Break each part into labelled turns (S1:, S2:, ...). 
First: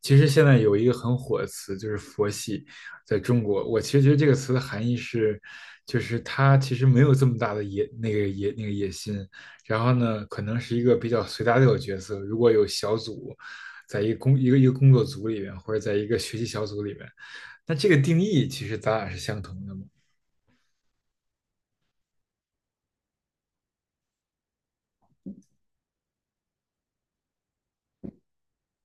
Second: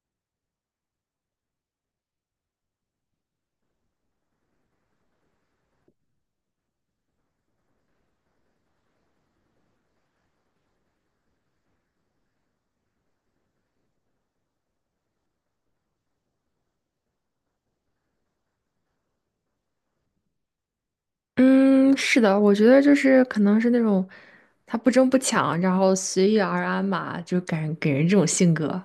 S1: 其实现在有一个很火的词，就是佛系，在中国，我其实觉得这个词的含义是，就是他其实没有这么大的野那个野那个野心，然后呢，可能是一个比较随大流的角色。如果有小组，在一个工作组里面，或者在一个学习小组里面，那这个定义其实咱俩是相同的嘛。
S2: 嗯，是的，我觉得就是可能是那种他不争不抢，然后随遇而安嘛，就感给人这种性格。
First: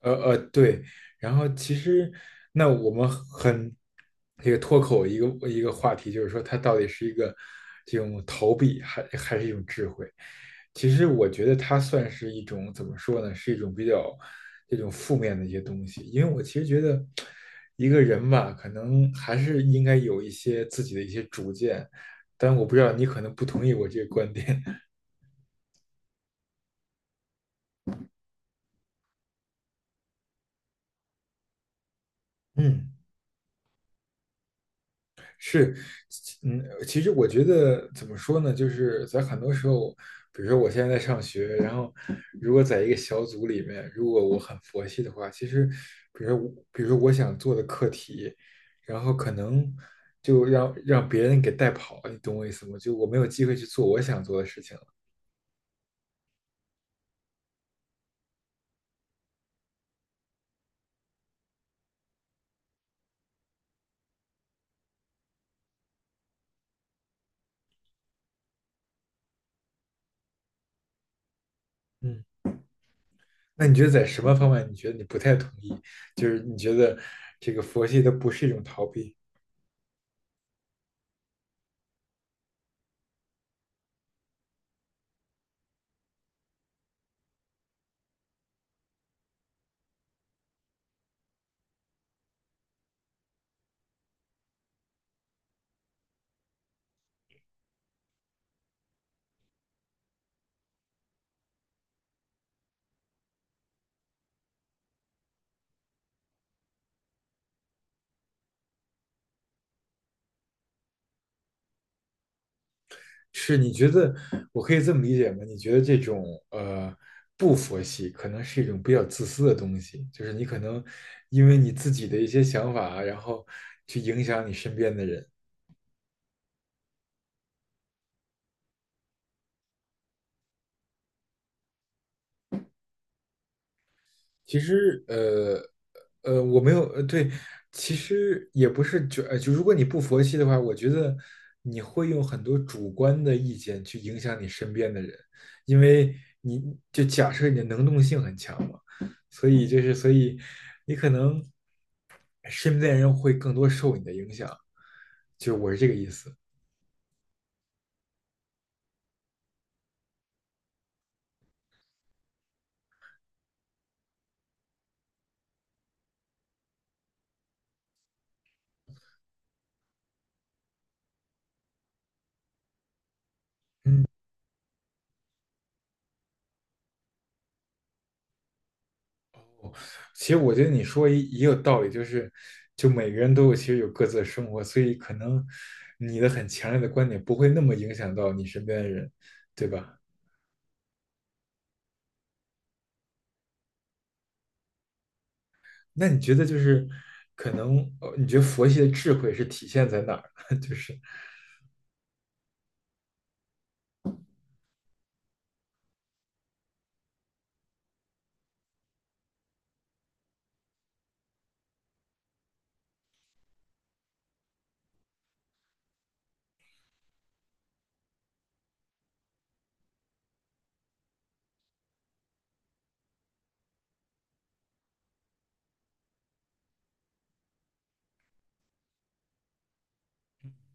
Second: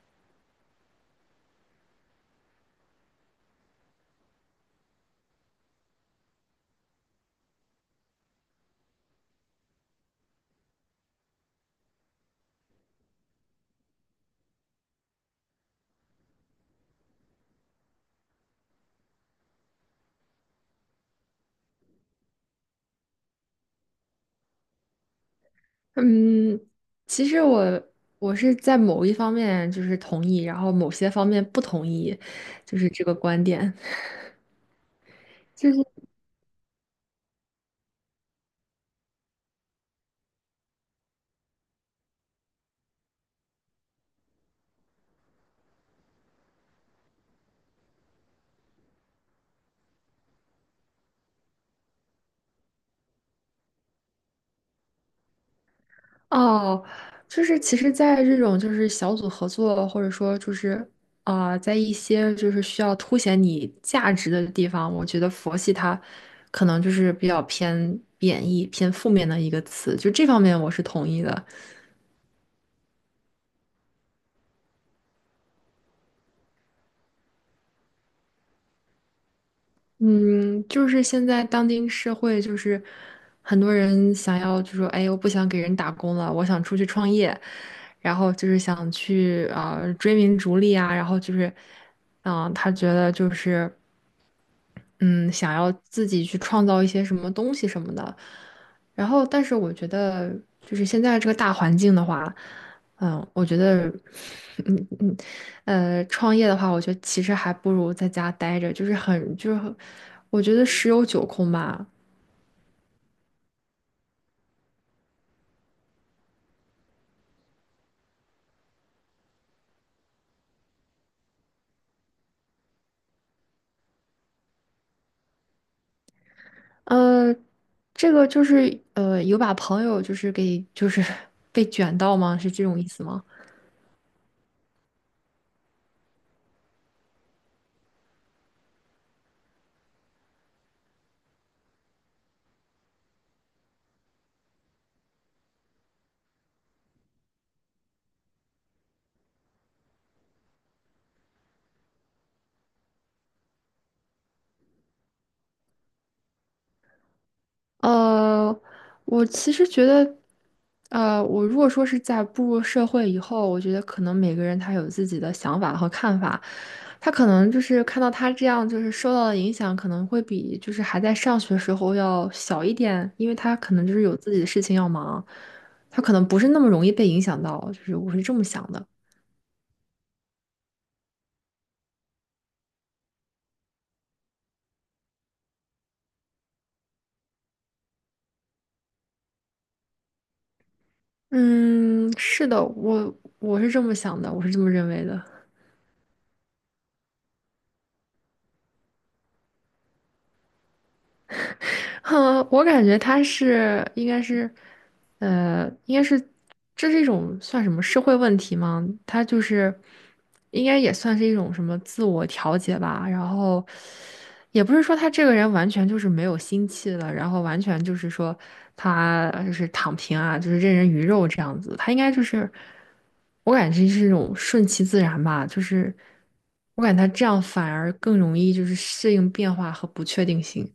S1: 对，然后其实那我们很这个脱口一个一个话题，就是说它到底是一个这种逃避，还是一种智慧？其实我觉得它算是一种怎么说呢？是一种比较这种负面的一些东西，因为我其实觉得一个人吧，可能还是应该有一些自己的一些主见，但我不知道你可能不同意我这个观点，
S2: 嗯，其实我是在某一方面就是同意，然后某些方面不同意，就是
S1: 嗯。
S2: 这个观点。就
S1: 是，
S2: 是
S1: 嗯，其实我觉得怎么说呢，就是在很多时候，比如说我现在在上学，然后如果在一个小组里面，如果我很佛系的话，其实，比如说我，比如说我想做的课题，然后可能就让别人给带跑，你懂我意思吗？就我没有机会去做我想做的事情了。
S2: 哦，就是其实，在这种就是小组合作，或者说就是在一些就是需要凸显你价值的地方，我觉得佛系它可能就是比较偏贬义、偏负面的一个词，就这方面我是同意的。
S1: 嗯，那你觉得在什么方面，你觉得你不太同意？就是你觉得这个佛系它不是一种逃避？
S2: 嗯，就是现在当今社会，就是很多人想要就说，哎，我不想给人打工了，我想出去创业，然后就是想去追名逐利啊，然后就是，他觉得就是。嗯，想要自己去创造一些什么东西什么的。然后，但是我觉得，就是现在这个大环境的话，嗯，我觉得，嗯嗯，创业的话，我觉得其实还不如在家待着，就是很我觉得十有九空吧。
S1: 是你觉得我可以这么理解吗？你觉得这种呃不佛系可能是一种比较自私的东西，就是你可能因为你自己的一些想法啊，然后去影响你身边的人。
S2: 呃，这个就是，有把朋友就是给，就是 被卷到吗？是这种意思吗？
S1: 其实，我没有，对，其实也不是就，就如果你不佛系的话，我觉得你会用很多主观的意见去影响你身边的人，因为你就假设你的能动性很强嘛，所以你可能身边人会更多受你的影响，就我是这个意思，
S2: 呃，我其实觉得，我如果说是在步入社会以后，我觉得可能每个人他有自己的想法和看法，他可能就是看到他这样，就是受到的影响可能会比就是还在上学时候要小一点，因为他可能就是
S1: 嗯。
S2: 有自己的事情要忙，他可能不是那么容易被影响到，就是我是这么想的。
S1: 其实我觉得你说也有道理，就是就每个人都有其实有各自的生活，所以可能你的很强烈的观点不会那么影响到你身边的人，对吧？
S2: 嗯，是的，我是这么想的，我是这么认为的。
S1: 那你觉得就是可能你觉得佛系的智慧是体现在哪儿呢？就是
S2: 哼，我感觉他是应该是，应该是这是一种算什么社会问题吗？他就是应该也算是一种什么自我调节吧。然后也不是说他这个人完全就是没有心气了，然后完全就是说他就是躺平啊，就是任人鱼肉这样子。他应该就是我感觉是一种顺其自然吧，就是我感觉他这样反而更容易就是适应变化和不确定性。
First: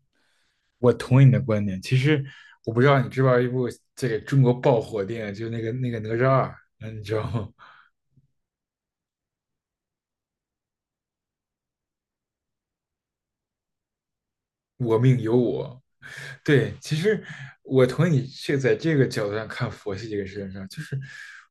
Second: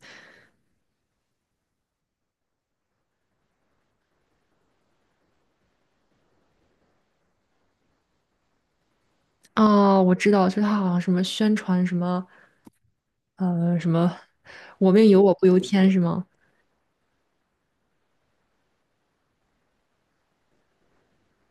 S1: 我同意你的观点，其实我不知道你知不知道一部这个中国爆火电影，就是那个哪吒二，嗯，你知道吗？
S2: 哦，我知道，就他好像什么宣传什么，什么"我
S1: 我
S2: 命
S1: 命
S2: 由我
S1: 由
S2: 不由
S1: 我，
S2: 天"是吗？
S1: 对，其实我同意你这在这个角度上看佛系这个事情上，就是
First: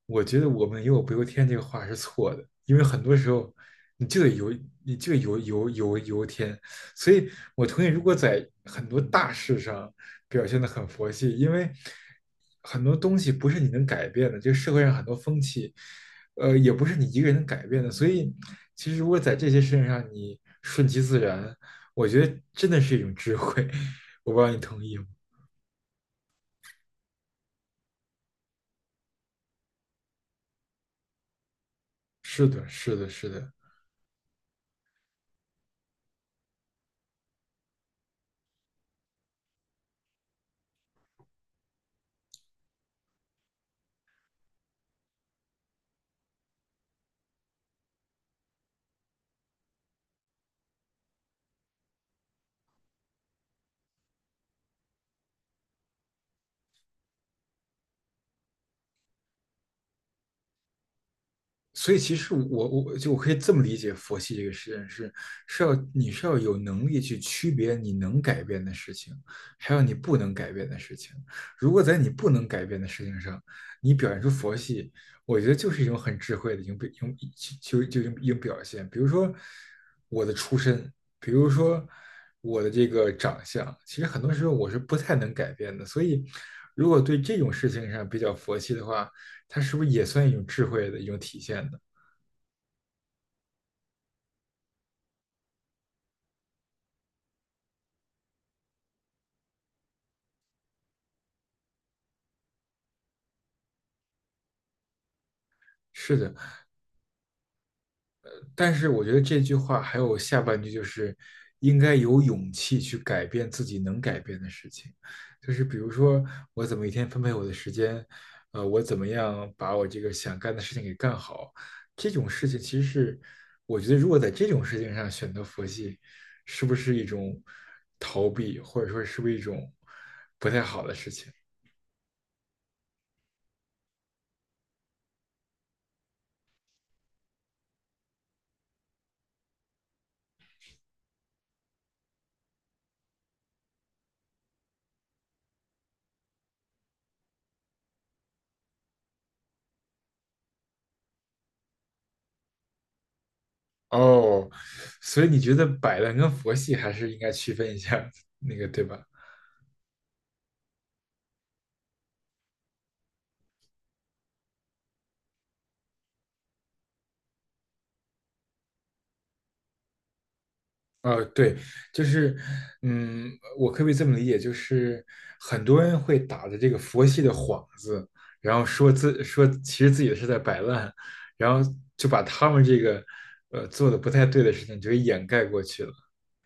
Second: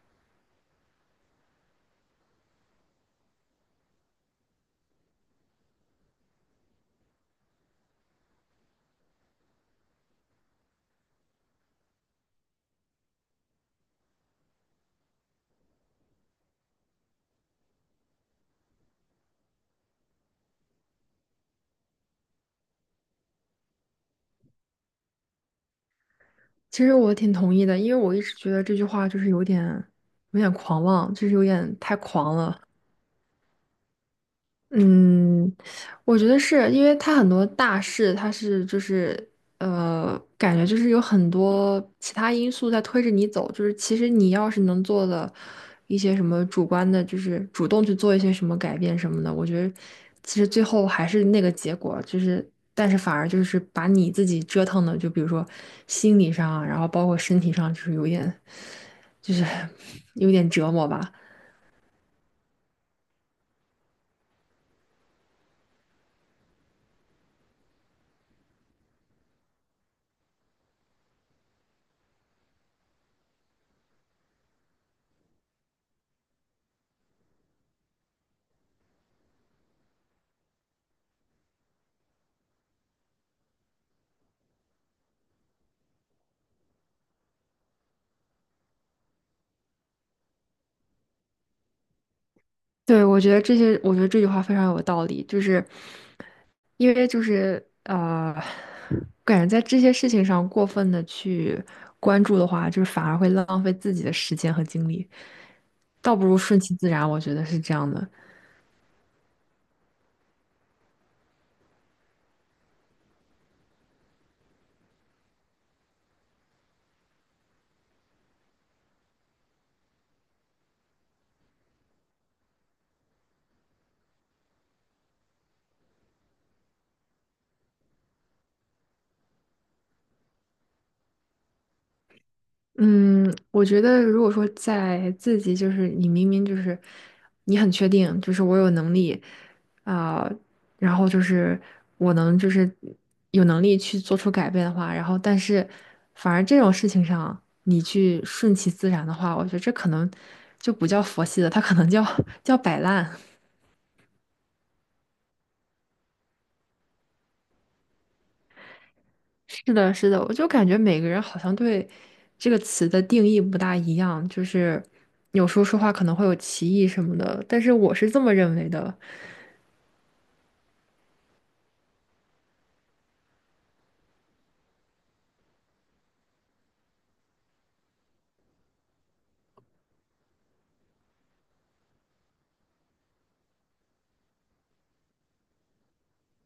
S1: 我觉得我们"有我不由天"这个话是错的，因为很多时候你就得由你就得由由天，所以我同意，如果在很多大事上表现得很佛系，因为很多东西不是你能改变的，就社会上很多风气，也不是你一个人能改变的，所以其实如果在这些事情上你顺其自然，我觉得真的是一种智慧，我不知道你同意吗？
S2: 其实我挺同意的，因为我一直觉得这句话就是有点有点狂妄，就是有点太狂
S1: 是
S2: 了。
S1: 的，是的，是的，
S2: 嗯，我觉得是因为它很多大事，它是就是感觉就是有很多其他因素在推着你走，就是其实你要是能做的一些什么主观的，就是主动去做一些什么改变什么的，我觉得其实最后还是那个结果，就是但是反而就是把你自己折腾的，就比如说心理上啊，然后包括身体上，就是有点就是 有点折磨吧。
S1: 所以其实我就我可以这么理解佛系这个实验是是要你是要有能力去区别你能改变的事情，还有你不能改变的事情。如果在你不能改变的事情上，你表现出佛系，我觉得就是一种很智慧的一种表一种一种表现。比如说我的出身，比如说我的这个长相，其实很多时候我是不太能改变的。所以如果对这种事情上比较佛系的话，它是不是也算一种智慧的一种体现呢？
S2: 对，我觉得这些，我觉得这句话非常有道理，就是因为就是感觉在这些事情上过分的去关注的话，就是反而会浪费自己的时间和精力，倒
S1: 是
S2: 不
S1: 的，
S2: 如顺其自然，我觉得是这样的。
S1: 但是我觉得这句话还有下半句就是应该有勇气去改变自己能改变的事情，就是比如说我怎么一天分配我的时间，我怎么样把我这个想干的事情给干好，这种事情其实是我觉得如果在这种事情上选择佛系，是不是一种逃避，或者说是不是一种不太好的事情？
S2: 嗯，我觉得如果说在自己就是你明明就是你很确定，就是我有能力啊、然后就是我能就是有能力去做出改变的话，然后但是反而这种事情上你去顺其自然的话，我觉得这可能就不叫佛系的，它可能叫 叫摆烂。
S1: 哦，所以你觉得摆烂跟佛系还是应该区分一下，那个对吧？
S2: 是的，是的，我就感觉每个人好像对这个词的定义不大一样，就是有时候说话可能会有歧义什么的，但是我是这么认为的。
S1: 对，就是，嗯，我可不可以这么理解？就是很多人会打着这个佛系的幌子，然后说自说其实自己是在摆烂，然后就把他们这个做的不太对的事情就给掩盖过去了，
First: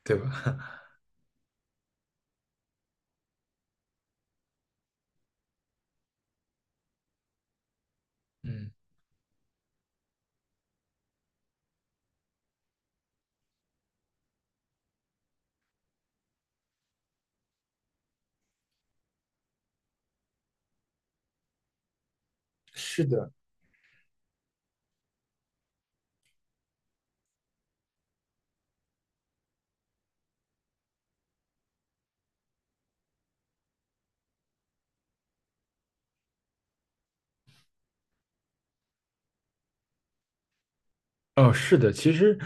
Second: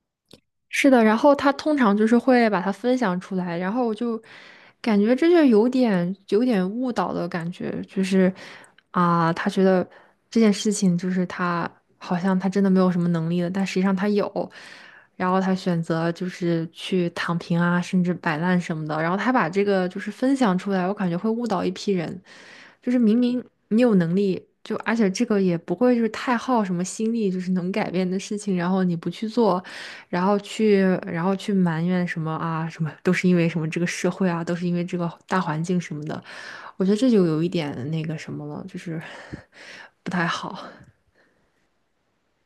S1: 对吧？
S2: 是的，然后他通常就是会把它分享出来，然后我就感觉这就有点有点误导的感觉，就是
S1: 嗯，
S2: 啊，他觉得这件事情就是他好像他真的没有什么能力了，但实际上他有。然后他选择就是去躺平啊，甚至摆烂什么的。然后他把这个就是分享出来，我感觉会误导一批人。就是
S1: 是
S2: 明
S1: 的，
S2: 明你有能力，就而且这个也不会就是太耗什么心力，就是能改变的事情，然后你不去做，然后去然后去埋怨什么啊什么，都是因为什么这个社会啊，都是因为这个大环境什么的。我觉得这就有一点那个什么了，就是 不太好。
S1: 哦，是的，其实，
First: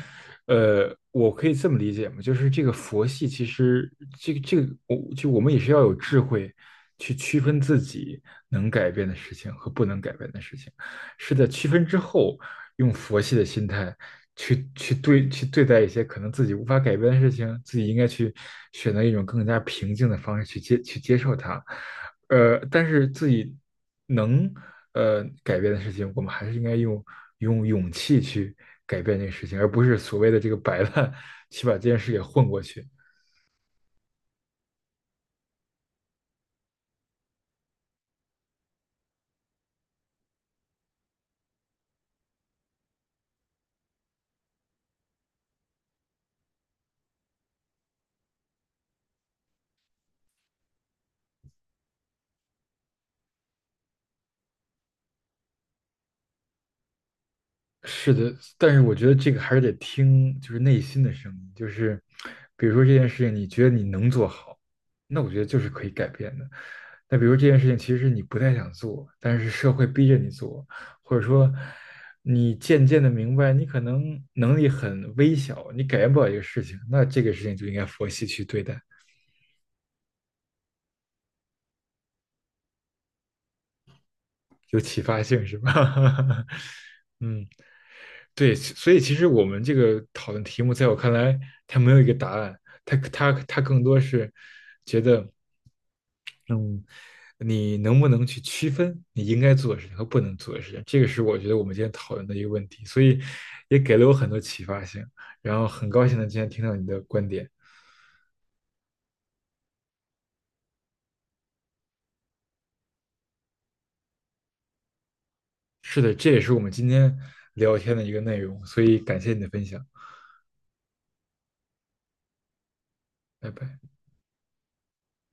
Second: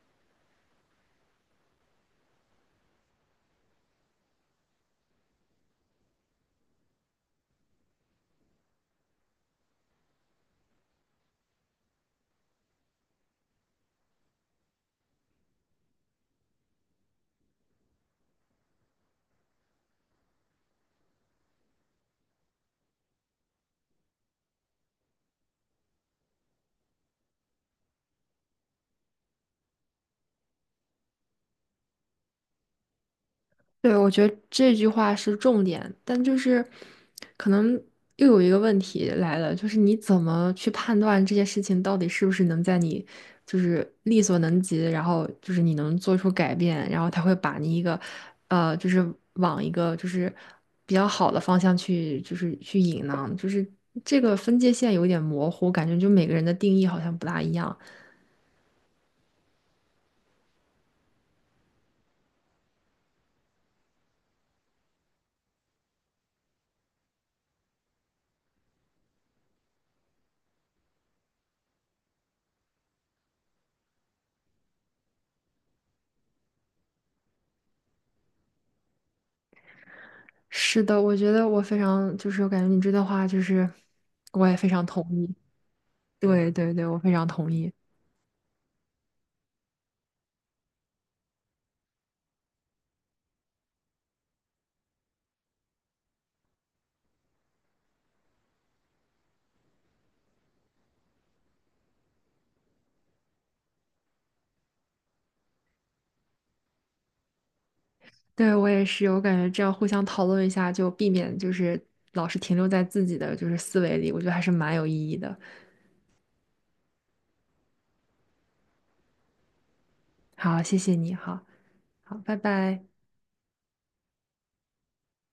S1: 我可以这么理解嘛，就是这个佛系，其实我就我们也是要有智慧去区分自己能改变的事情和不能改变的事情。是在区分之后，用佛系的心态去对待一些可能自己无法改变的事情，自己应该去选择一种更加平静的方式去接受它。但是自己能改变的事情，我们还是应该用用勇气去改变这个事情，而不是所谓的这个摆烂 去把这件事给混过去。
S2: 对，我觉得这句话是重点，但就是可能又有一个问题来了，就是你怎么去判断这件事情到底是不是能在你就是力所能及，然后就是你能做出改变，然后他会把你一个就是往一个就是比较好的方向去，就是去引呢，就是这个分界线有点模糊，感觉就每个人的定义好像不大一样。
S1: 是的，但是我觉得这个还是得听，就是内心的声音，就是比如说这件事情，你觉得你能做好，那我觉得就是可以改变的。那比如这件事情其实你不太想做，但是社会逼着你做，或者说你渐渐的明白你可能能力很微小，你改变不了一个事情，那这个事情就应该佛系去对待，
S2: 是的，我觉得我非常就是我感觉你这段话就是我也非
S1: 有
S2: 常
S1: 启
S2: 同
S1: 发
S2: 意。
S1: 性是吧？
S2: 对对对，我非常
S1: 嗯。
S2: 同意。
S1: 对，所以其实我们这个讨论题目，在我看来，它没有一个答案，它更多是觉得，嗯，你能不能去区分你应该做的事情和不能做的事情，这个是我觉得我们今天讨论的一个问题，所以也给了我很多启发性，然后很高兴的今天听到你的观点，
S2: 对，我也是，我感觉这样互相讨论一下，就避免就是老是停留在自己的就是思维里，我觉得还是蛮有意义的。
S1: 是的，这也是我们今天聊天的一个内容，所以感谢你的分享，
S2: 好，谢谢你，好好，拜拜。
S1: 拜拜。